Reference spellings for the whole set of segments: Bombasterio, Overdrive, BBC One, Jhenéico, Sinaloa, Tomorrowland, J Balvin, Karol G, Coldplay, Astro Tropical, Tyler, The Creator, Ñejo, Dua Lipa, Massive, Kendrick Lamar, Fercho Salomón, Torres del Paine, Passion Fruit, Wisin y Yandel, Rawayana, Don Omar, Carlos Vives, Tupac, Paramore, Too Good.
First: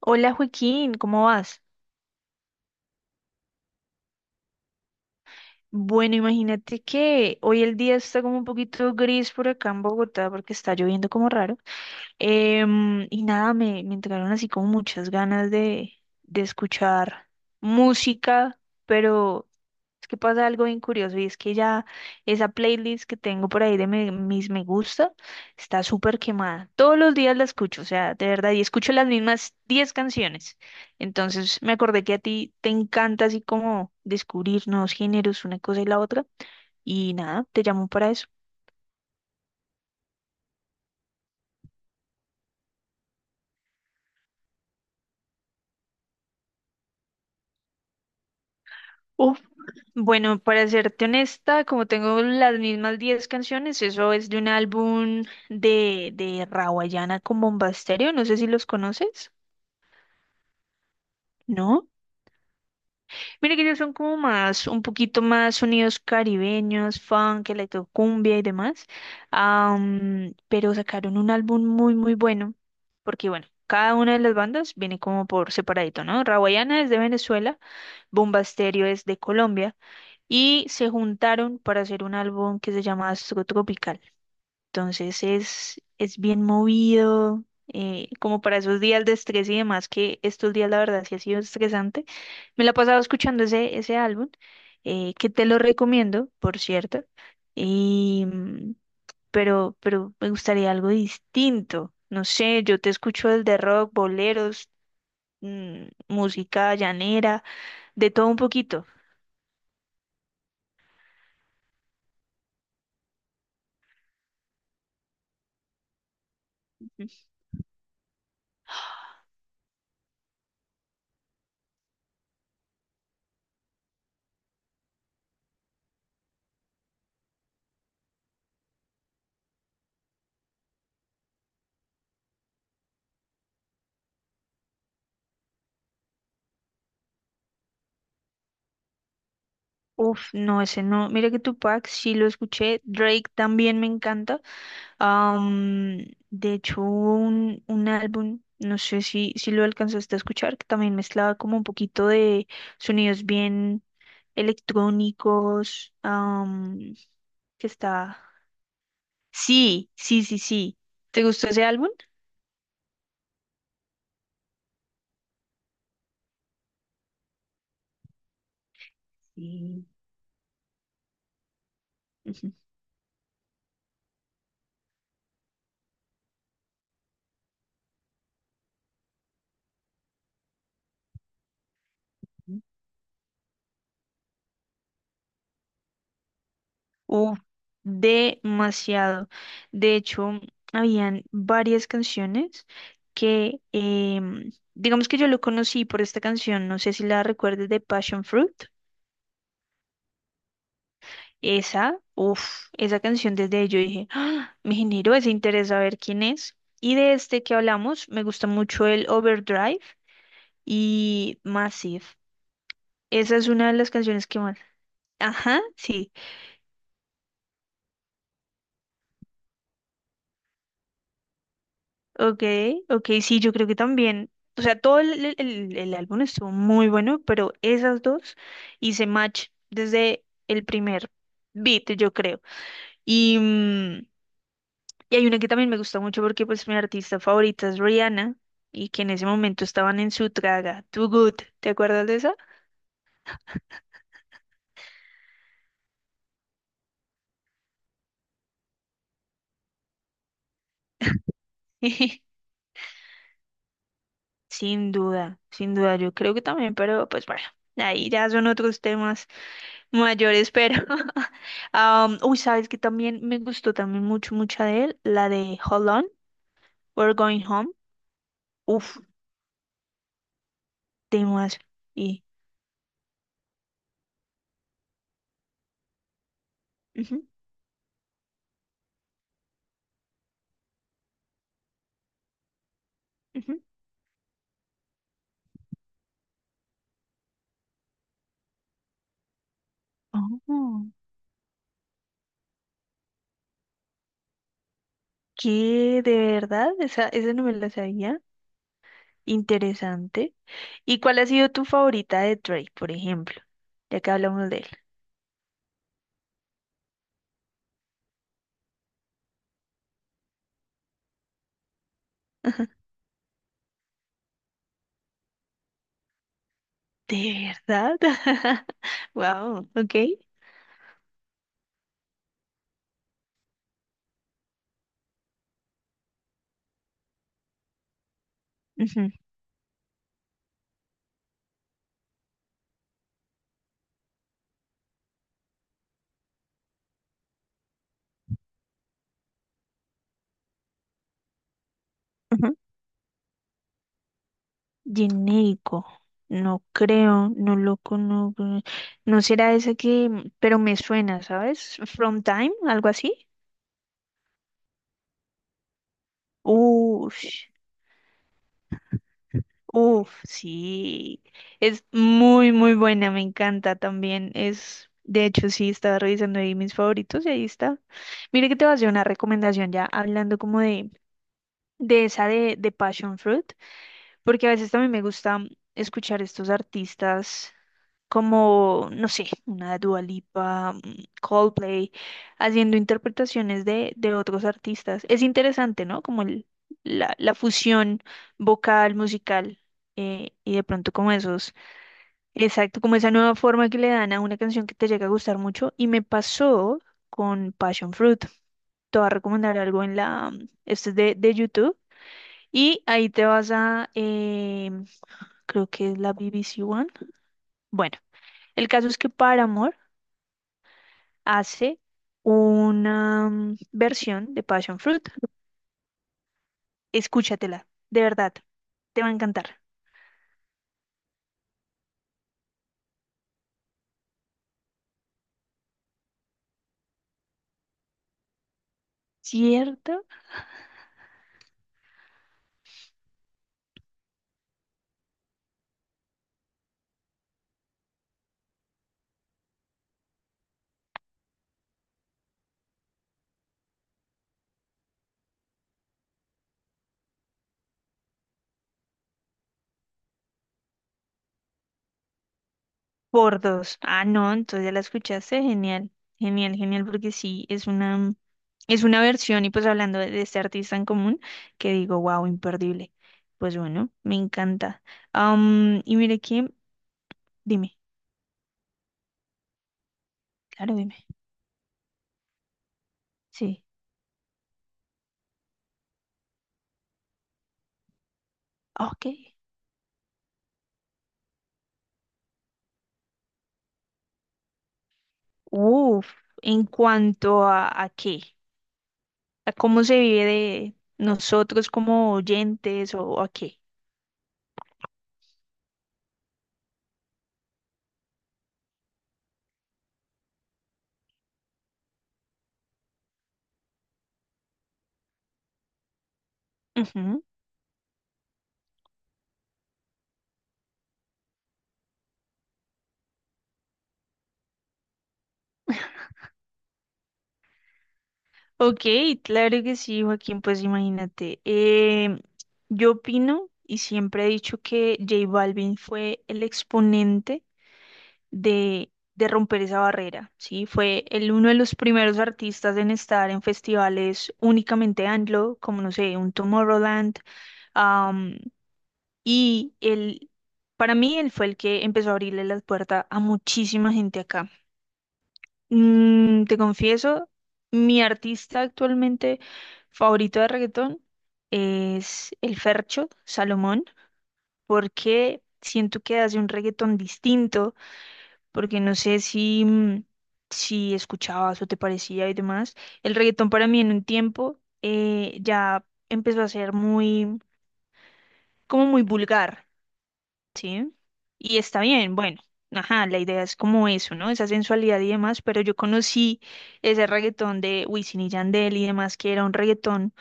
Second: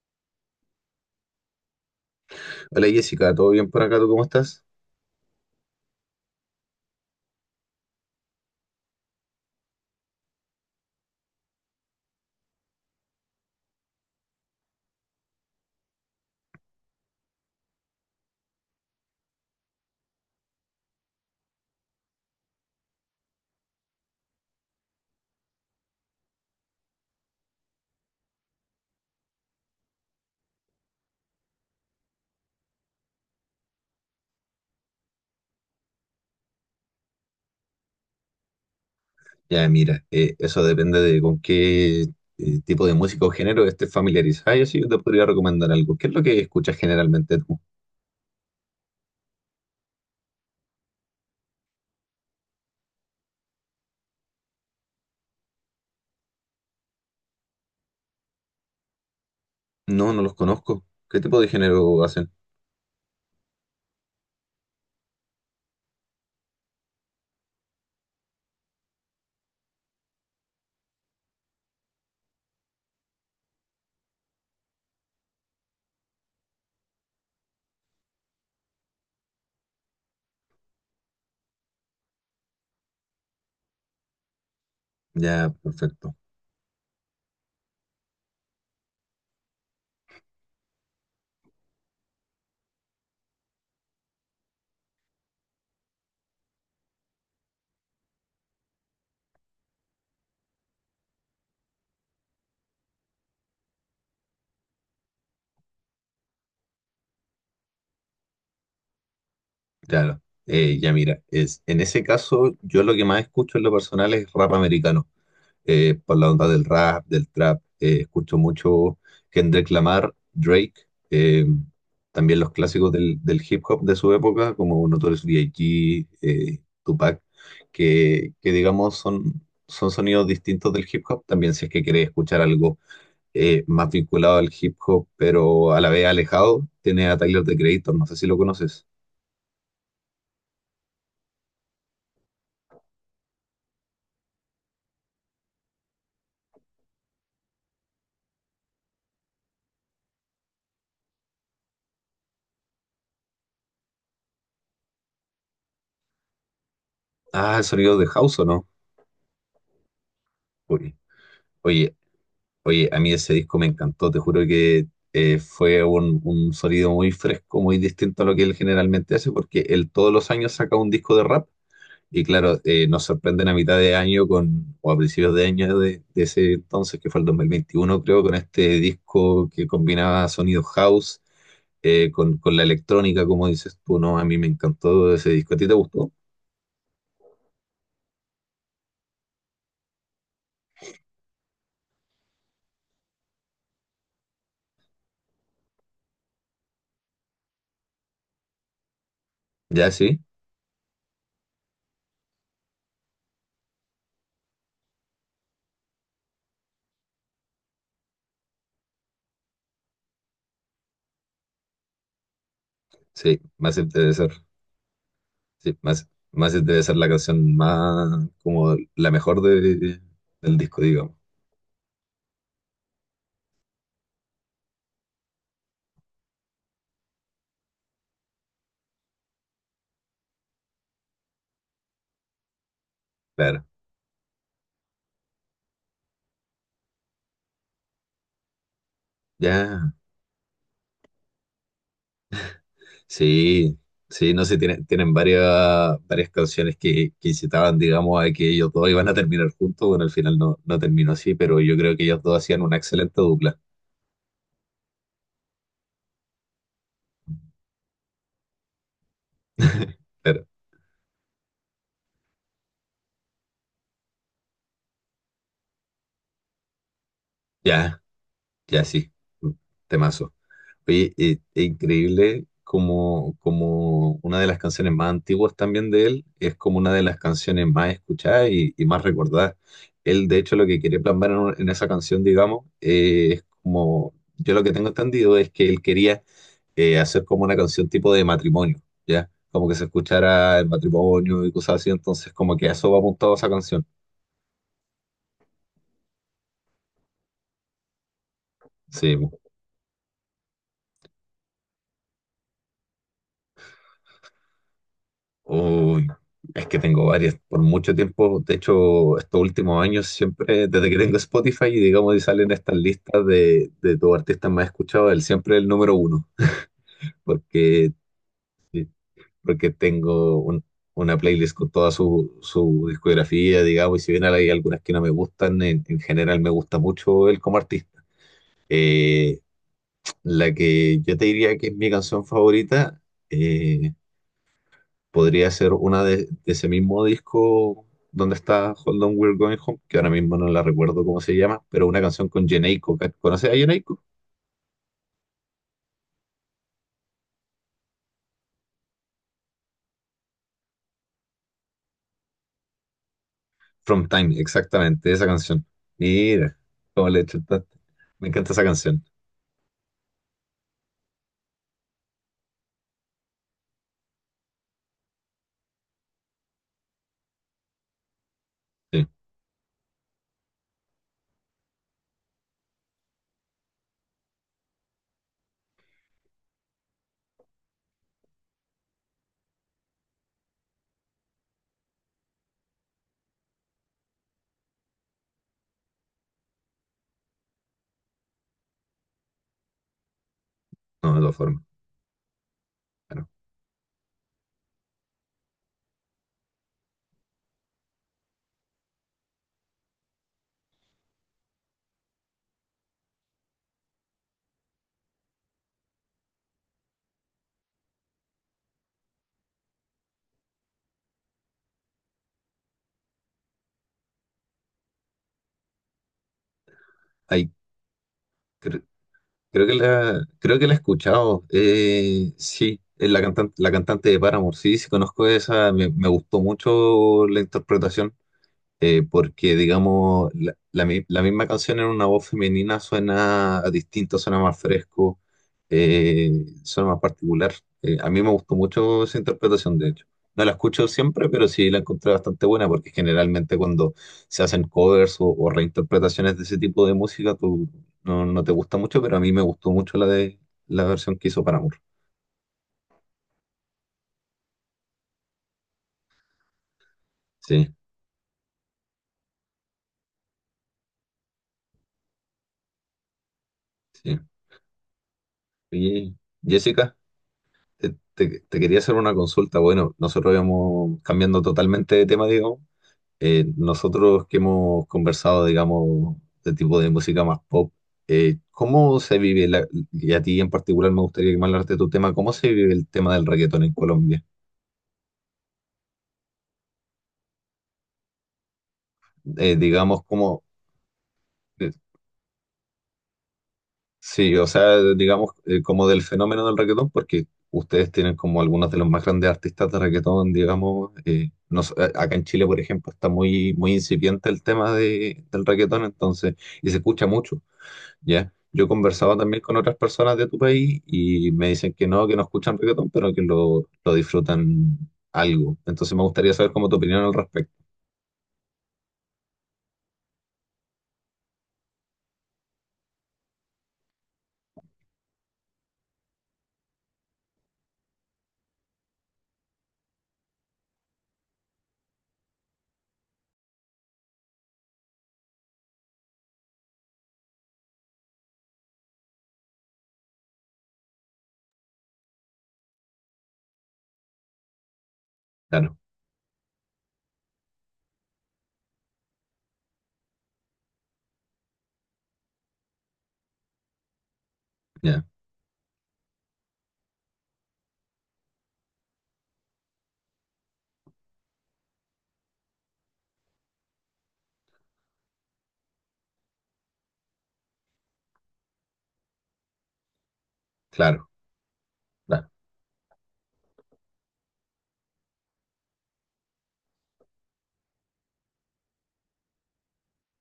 Hola Joaquín, ¿cómo vas? Hola Jessica, ¿todo bien por acá? ¿Tú cómo estás? Bueno, imagínate que hoy el día está como un poquito gris por acá en Bogotá porque está lloviendo como raro. Y nada, me entraron así como muchas ganas de escuchar música, pero es que pasa algo bien curioso y es que ya esa playlist que tengo por ahí de mis me gusta está súper quemada. Todos los días la escucho, o sea, de verdad, y escucho las mismas 10 canciones. Entonces me acordé que a ti te encanta así como descubrir nuevos géneros, una cosa y la otra, y nada, te llamo para eso. Ya, mira, eso depende de con qué tipo de música o género estés familiarizada. Yo sí, yo te podría recomendar algo. ¿Qué es lo que escuchas generalmente tú? Bueno, para serte honesta, como tengo las mismas 10 canciones, eso es de un álbum de Rawayana con Bombasterio, no sé si los conoces. No, no los conozco. ¿Qué tipo de ¿No? género hacen? Mira que ellos son como más, un poquito más sonidos caribeños, funk, electrocumbia y demás. Pero sacaron un álbum muy, muy bueno, porque bueno, cada una de las bandas viene como por separadito, ¿no? Rawayana es de Venezuela, Bombasterio es de Colombia, y se juntaron para hacer un álbum que se llama Astro Tropical. Entonces Ya, es, perfecto. es bien movido, como para esos días de estrés y demás, que estos días la verdad sí ha sido estresante. Me la he pasado escuchando ese álbum, que te lo recomiendo, por cierto. Y, mm, pero, pero me gustaría algo distinto. No sé, yo te escucho el de rock, boleros, música llanera, de todo un poquito. Claro. Ya, mira, en ese caso, yo lo que más escucho en lo personal es rap americano. Por la onda del rap, del trap. Escucho mucho Kendrick Lamar, Drake, eh, también los clásicos del hip hop de su época, como Notorious B.I.G., Tupac, que digamos son sonidos distintos del hip hop. También si es que querés escuchar algo más vinculado al hip hop, pero a la vez alejado, tiene a Tyler, The Creator, no sé si lo conoces. Uf, no, ese no. Mira que Tupac sí lo escuché. Drake también me encanta. Am, de hecho, hubo un álbum, no sé si lo alcanzaste a escuchar, que también mezclaba como un poquito de sonidos bien electrónicos. Ah, el Que sonido de está. House o no. Sí, sí, sí, sí. Uy. ¿Te gustó ese álbum? Oye, Oye, a mí ese disco me encantó, te juro que fue un sonido muy fresco, muy distinto a lo que él generalmente hace, porque Sí. él todos los años saca un disco de rap y Ujú. claro, nos sorprenden a mitad de año con, o a principios de año de ese entonces, que fue el 2021 creo, con este disco que combinaba sonido house con la electrónica, como dices tú, ¿no? A mí me encantó ese disco, ¿a ti te gustó? Uf, demasiado. De hecho, habían varias canciones que digamos que yo lo conocí por esta canción, no sé si la recuerdes, de Passion Fruit. Ya, sí, Esa canción, desde ahí yo dije: "Ah, me generó ese interés a ver quién es". Y de este que hablamos, me gusta mucho el Overdrive y Massive. Esa sí, es una de más las canciones interesante. que más. Ajá, Sí, más, sí. más debe ser la canción más, como la mejor del disco, digamos. Ok, ok, sí, yo creo que también. O sea, todo el álbum estuvo muy bueno, pero esas dos hice match desde el primer beat, yo creo. Y, Claro. mm, y hay una que también me gusta mucho, porque pues mi artista favorita es Rihanna, y que en ese momento Ya. estaban en su traga, Too Good, ¿te acuerdas de esa? Sí, sí, no sé, tienen varias canciones que incitaban, digamos, a que ellos dos iban a terminar juntos. Bueno, al final no, no terminó así, pero yo creo que ellos dos hacían una excelente dupla. Sin duda, sin duda, yo creo que también, pero pues bueno, ahí ya son otros temas. Mayor Pero espero. Uy, sabes que también me gustó también mucho, mucha de él, la de Hold On, We're Going Home. ya, ya Uf, sí. Temazo. Oye, temas. es Y. increíble como una de las canciones más antiguas también de él es como una de las Ujú, canciones más escuchadas y más recordadas. Él, de hecho, lo que quería plasmar en esa canción, digamos, es ujú. como, yo lo que tengo entendido es que él quería hacer como una canción tipo de matrimonio, ¿ya? Como que se escuchara el Oh, matrimonio y cosas así, entonces como que a eso va apuntado esa canción. ¿qué? ¿De verdad? Esa no me la sabía. Sí. Interesante. ¿Y cuál ha sido tu favorita de Drake, por ejemplo? Ya que hablamos de él. Uy, es que tengo varias. Por mucho tiempo, de hecho, estos últimos años, siempre, desde que tengo Spotify, y digamos, y salen estas listas de tus artistas más escuchados, él siempre es el número uno, ¿De porque, verdad? Wow, porque ok. tengo una playlist con toda su discografía, digamos, y si bien hay algunas que no me gustan, en general me gusta mucho él como artista. Ujú, Eh, la que yo te diría que es mi canción favorita. eh, Podría ser una de ese mismo disco donde está Hold On We're Going Home, que ahora mismo no la recuerdo cómo se llama, pero una canción con ujú. Jhenéico. ¿Conoces a Jhenéico? Genérico. No creo, no lo conozco. No será ese que, pero me suena, ¿sabes? From Time, algo así. From Time, exactamente, esa canción. Mira, cómo Uf, le chutaste. Me encanta esa canción. uf, sí. Es muy, muy buena, me encanta también. Es, de hecho, sí, estaba revisando ahí mis favoritos y ahí está. Mire que te voy a hacer una Sí, recomendación ya, hablando como de esa de Passion Fruit. Porque a veces también me gusta escuchar estos artistas como, no sé, una Dua Lipa, Coldplay, haciendo interpretaciones de otros artistas. Es interesante, ¿no? Como la fusión vocal, musical, y de pronto como no, de todas formas. exacto, como esa Bueno, nueva forma que le dan a una canción que te llega a gustar mucho. Y me pasó con Passion Fruit. Te voy a recomendar algo esto es de YouTube. Y ahí te vas a creo que es la BBC One. Bueno, el caso es que Paramore hace una versión de Passion Fruit. ahí Escúchatela, de verdad, cre- te va a encantar. creo que la he escuchado. Sí, es la cantante de Paramore. Sí, sí, conozco esa. Me gustó mucho la interpretación porque ¿Cierto? digamos, la misma canción en una voz femenina suena distinto, suena más fresco, eh, suena más particular. A mí me gustó mucho esa interpretación, de hecho. No la escucho siempre, pero sí la encontré bastante buena, porque generalmente cuando se hacen covers o reinterpretaciones de ese tipo de música, tú no te gusta mucho, pero a mí me gustó mucho la de la versión que hizo para amor. Por dos. Ah, no, entonces ya la escuchaste. Genial, genial, genial, porque sí, es Sí, una versión. Y pues hablando de este artista en común, que digo, wow, imperdible. Pues bueno, me sí. encanta. Y Oye, mire que, Jessica. dime, Te quería hacer una consulta. Bueno, nosotros claro, dime. íbamos cambiando totalmente de tema, digamos. Sí, Nosotros que hemos conversado, digamos, de tipo de música más pop, ¿cómo ok. se vive, la- y a ti en particular me gustaría que me hablaras de tu tema, ¿cómo se vive el tema del reggaetón en Colombia? Uf, ¿en cuanto a qué? ¿A cómo se Digamos, vive ¿cómo? de nosotros como oyentes o a qué? Sí, o sea, digamos, como del fenómeno del reggaetón, porque ustedes tienen como algunos de los más grandes artistas de reggaetón, digamos. Acá en Chile, por ejemplo, está muy, muy incipiente el tema del reggaetón, entonces, y se escucha Ujú. mucho, ¿ya? Yo he conversado también con otras personas de tu país y me dicen que no escuchan reggaetón, pero que lo disfrutan algo. Entonces me gustaría saber cómo tu opinión al respecto. Ok, claro que sí, Joaquín, pues imagínate. Yo opino y siempre he dicho que J Balvin fue el exponente de romper esa barrera, ¿sí? Fue uno de los primeros artistas en estar en festivales únicamente anglo, como no sé, un Tomorrowland. Y él, para mí, él fue el que empezó a abrirle la puerta a muchísima gente acá. Claro, Te confieso, mi artista actualmente favorito de reggaetón es el Fercho Salomón, ya, porque siento que hace un reggaetón distinto, porque no sé si escuchabas o te parecía y demás. El reggaetón para mí en un tiempo ya empezó a ser muy, como muy vulgar. Sí, claro, y está bien, claro, bueno, ajá, la idea es como eso, ¿no? Esa sensualidad y demás, pero yo conocí ese reggaetón de Wisin y Yandel y demás, que era un reggaetón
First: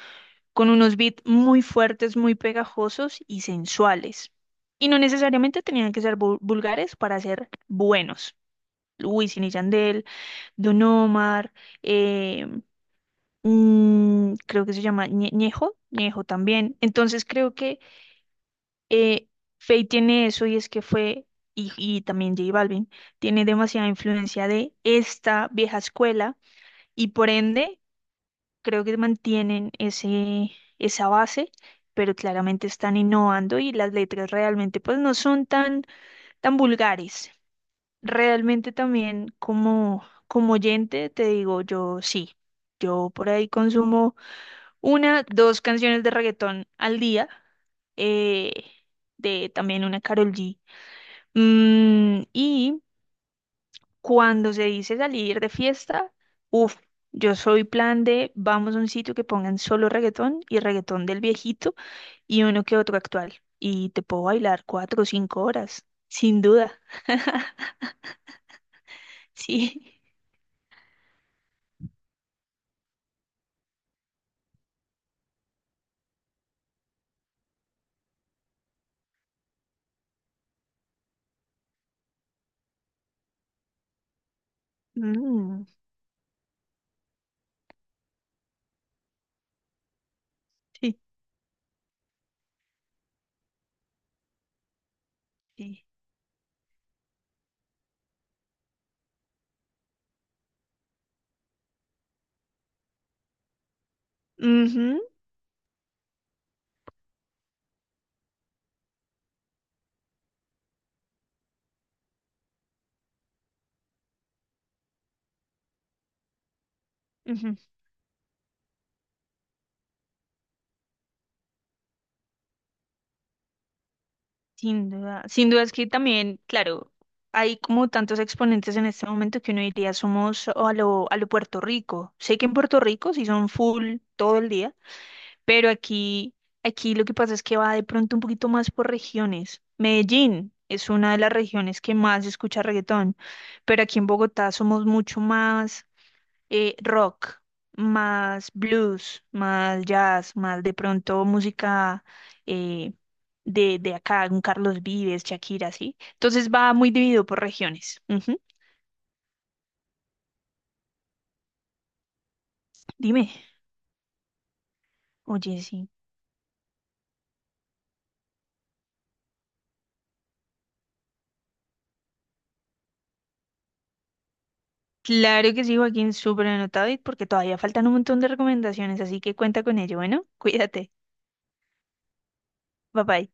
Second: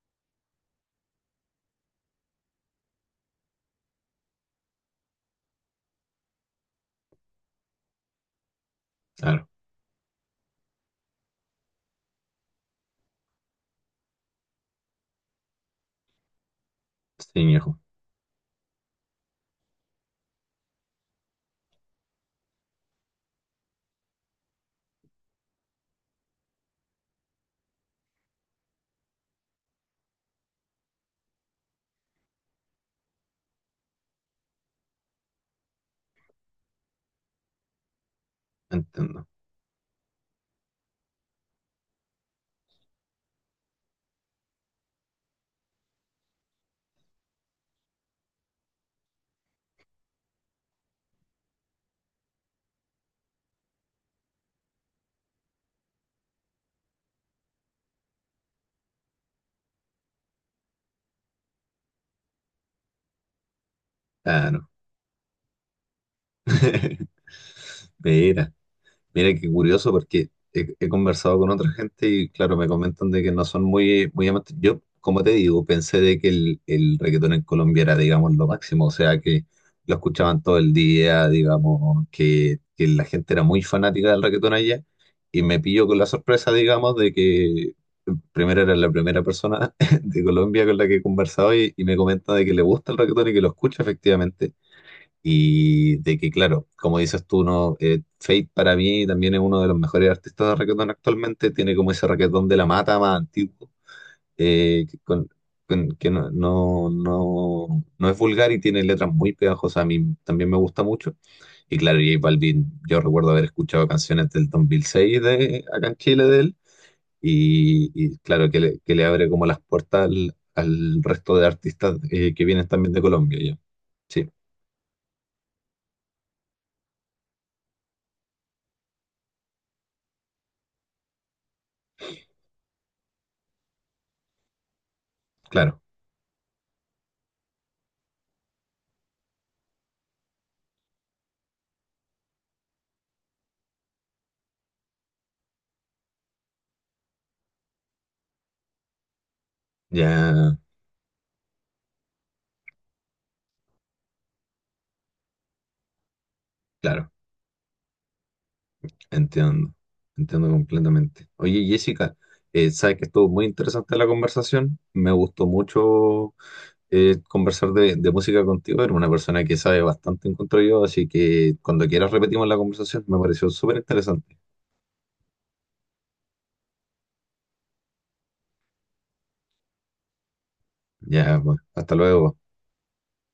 con unos beats muy fuertes, muy pegajosos y sensuales. Y no necesariamente tenían que ser vulgares para ser buenos. Wisin claro. y Yandel, Don Omar, eh, creo que se llama Ñejo también. Entonces Sí, creo viejo, que eh, Faye tiene eso, y es que fue, y también J Balvin tiene demasiada influencia de esta vieja escuela, y por ende creo que mantienen esa base, pero claramente están innovando, y las letras realmente pues no son tan, tan vulgares. Realmente entiendo. también como oyente te digo, yo sí, yo por ahí consumo una, dos canciones de reggaetón al día, eh, de también una Karol G. Y cuando se dice salir de fiesta, uff, yo soy plan de vamos a un sitio que pongan solo reggaetón, y reggaetón del viejito y uno que otro actual. Y te puedo bailar Claro. 4 o 5 horas, sin duda. Mira. Mira qué curioso Sí. porque he conversado con otra gente y claro, me comentan de que no son muy, muy amantes. Yo, como te digo, pensé de que el reggaetón en Colombia era, digamos, lo máximo, o sea, que lo escuchaban todo el día, digamos, que la gente era muy fanática del reggaetón allá y me Mm, pillo con la sorpresa, digamos, de que primero era la primera persona de Colombia con la que sí, he conversado y me comenta de que le gusta el reggaetón y que lo escucha efectivamente sí. y de que, claro, como dices tú, no, Fate para mí también es uno de los mejores artistas de reggaetón actualmente. Tiene como ese reggaetón de la mata más antiguo, eh, que, Ujú, con- que no, no, no, no es vulgar y tiene letras muy pegajosas. A mí también me gusta mucho. Y claro, J Balvin, yo recuerdo haber escuchado canciones del 2006 acá en Chile de él. ujú. Y claro, que le abre como las puertas al resto de artistas que vienen también de Colombia. Ya. Sí, Sin duda. Sin duda es que también, claro, hay como tantos exponentes en este momento, que uno diría somos a lo Puerto Rico. Sé que en Puerto Rico sí son full todo el día. Pero claro, aquí, lo que pasa es que va de pronto un poquito más por regiones. Medellín es una de las regiones que más escucha reggaetón, pero aquí en Bogotá somos mucho más rock, más blues, más jazz, ya. más de pronto música eh, de, acá, un Carlos Vives, Shakira, ¿sí? Entonces va muy Claro. dividido por regiones. Ujú. Entiendo, entiendo completamente. Oye, Jessica, sabes que estuvo Dime. muy interesante la conversación. Me gustó Oye, sí. mucho conversar de música contigo. Eres una persona que sabe bastante, encuentro yo, así que cuando quieras repetimos la conversación. Me pareció súper interesante. Claro que sí, Joaquín, súper anotado, y porque todavía faltan un montón de recomendaciones, así que cuenta con ello. Bueno, cuídate. Ya, pues, hasta luego. Bye bye.